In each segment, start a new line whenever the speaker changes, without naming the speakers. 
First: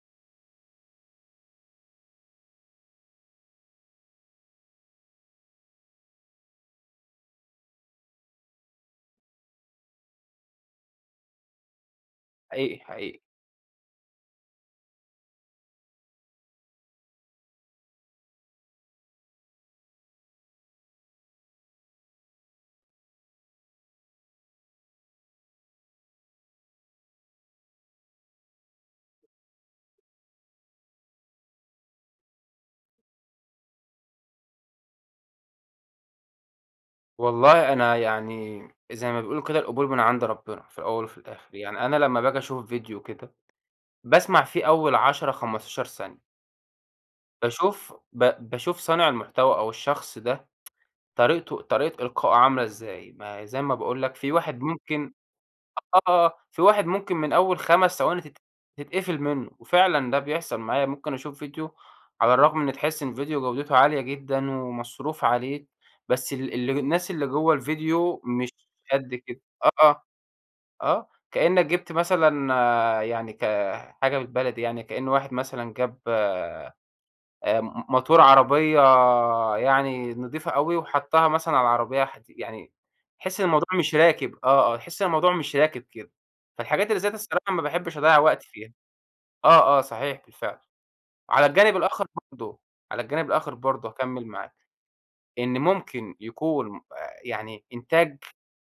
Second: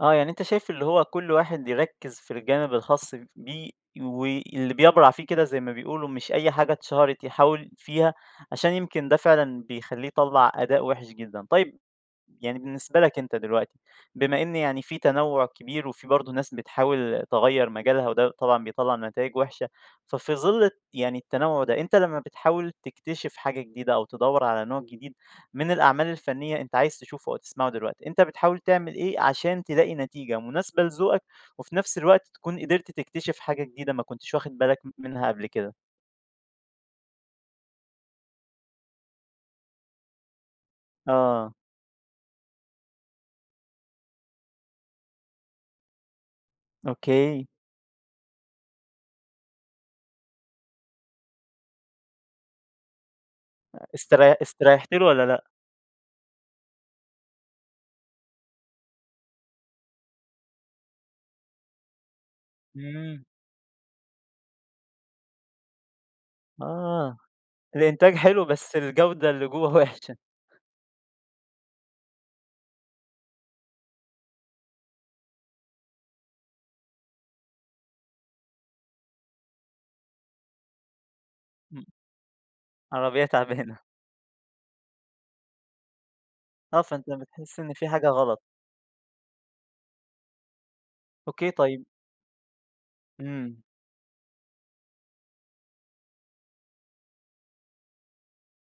آه يعني أنت شايف اللي هو كل واحد يركّز في الجانب الخاص ف بيه وي اللي بيّبرع فيه كده زي ما بيقولوا، مش أي حاجة اتشهرت يحاول فيها، عشان يمكن ده فعلًا بيخلّيه يطلّع أداء وحش جدًا. طيب، يعني
حقيقي،
بالنسبة لك
حقيقي.
أنت دلوقتي، بما إن يعني في تنوّع كبير وفي برضه ناس بتحاول تغيّر مجالها، وده طبعًا بيطلّع نتايج وحشة ففي ظِل الت يعني التنوّع ده، أنت لمّا بتحاول تكتشف حاجة جديدة أو تدوّر على نوع جديد من الأعمال الفنية أنت عايز تشوفه أو تسمعه دلوقتي، أنت بتحاول تعمل إيه عشان تلاقي نتيجة مناسبة لذوقك وفي نفس الوقت تكون قدرت تكتشف حاجة جديدة ما كنتش واخد بالك م منها قبل كده؟
والله أنا يعني زي ما بيقولوا كده القبول من عند ربنا، في الأول وفي
آه.
الآخر. يعني أنا لمّا باجي أشوف فيديو كده، باسمع فيه أول 10، 15 ثانية.
أوكي.
باشوف ب باشوف صانع المحتوى أو الشخص ده طريقته طريقة إلقائُه عاملة إزاي. ما زي ما
أ
باقول لك، في
استري
واحد
استريحت له
ممكن
والّا لأ؟
آه، في واحد ممكن من أول 5 ثواني تت تتقفل منُّه، وفعلًا ده بيحصل معايا. ممكن اشوف فيديو على الرغم إن تحس
إمم.
الفيديو جودته عالية جدًا، ومصروف عليه، بس ال اله الناس
آه،
اللي جوّا
الإنتاج
الفيديو
حلو
مش
بس
قد
الجودة
كده.
اللي جوّا
آه،
وحشة.
آه. كإنّك جبت مثلًا يعني كحاجة بالبلدي يعني، كإن واحد مثلًا جاب أمم، ماتور عربية يعني نضيفة أوي وحطّها مثلًا على
إمم.
العربية حدي يعني
عربية
تحس إن الموضوع
تعبانة.
مش راكب آه، آه، تحس إن الموضوع مش راكب كده.
آه،
فالحاجات اللي زي
فأنت
دي الصراحة
بتحس
ما
إن في
باحبش
حاجة
اضيّع
غلط.
وقتي فيها. آه، آه صحيح، بالفعل. على
أوكي،
الجانب
طيب
الآخر برضه، على الجانب الآخر
إمم.
برضه هاكمّل معاك، إن ممكن يكون م أ يعني إنتاج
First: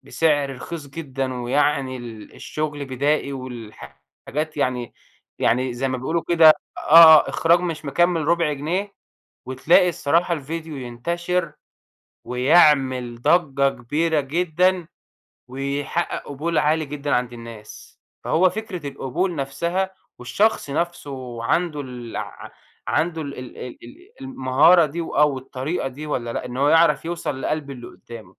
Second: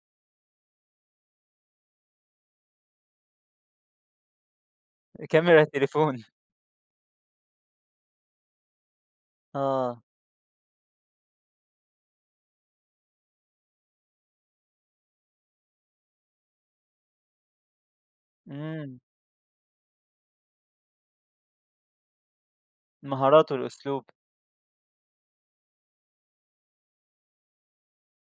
بسعر رخيص جدًا ويعني ال الشغل بدائي والحاجات يعني
كاميرا،
يعني زي ما بيقولوا
تليفون.
كده آه آه إخراج مش مكمّل ربع جنيه، وتلاقي
آه.
الصراحة الفيديو ينتشر ويعمل ضجّة كبيرة جدًا، ويحقق قبول عالي جدًا عند الناس. فهو فكرة
إمم.
القبول نفسها والشخص نفسه عنده الع عنده ال
المهارات
ال ال
والأسلوب.
ال المهارة دي وآه، والطريقة دي والّا لأ، إن هو يعرف يوصل لقلب اللي قدّامه.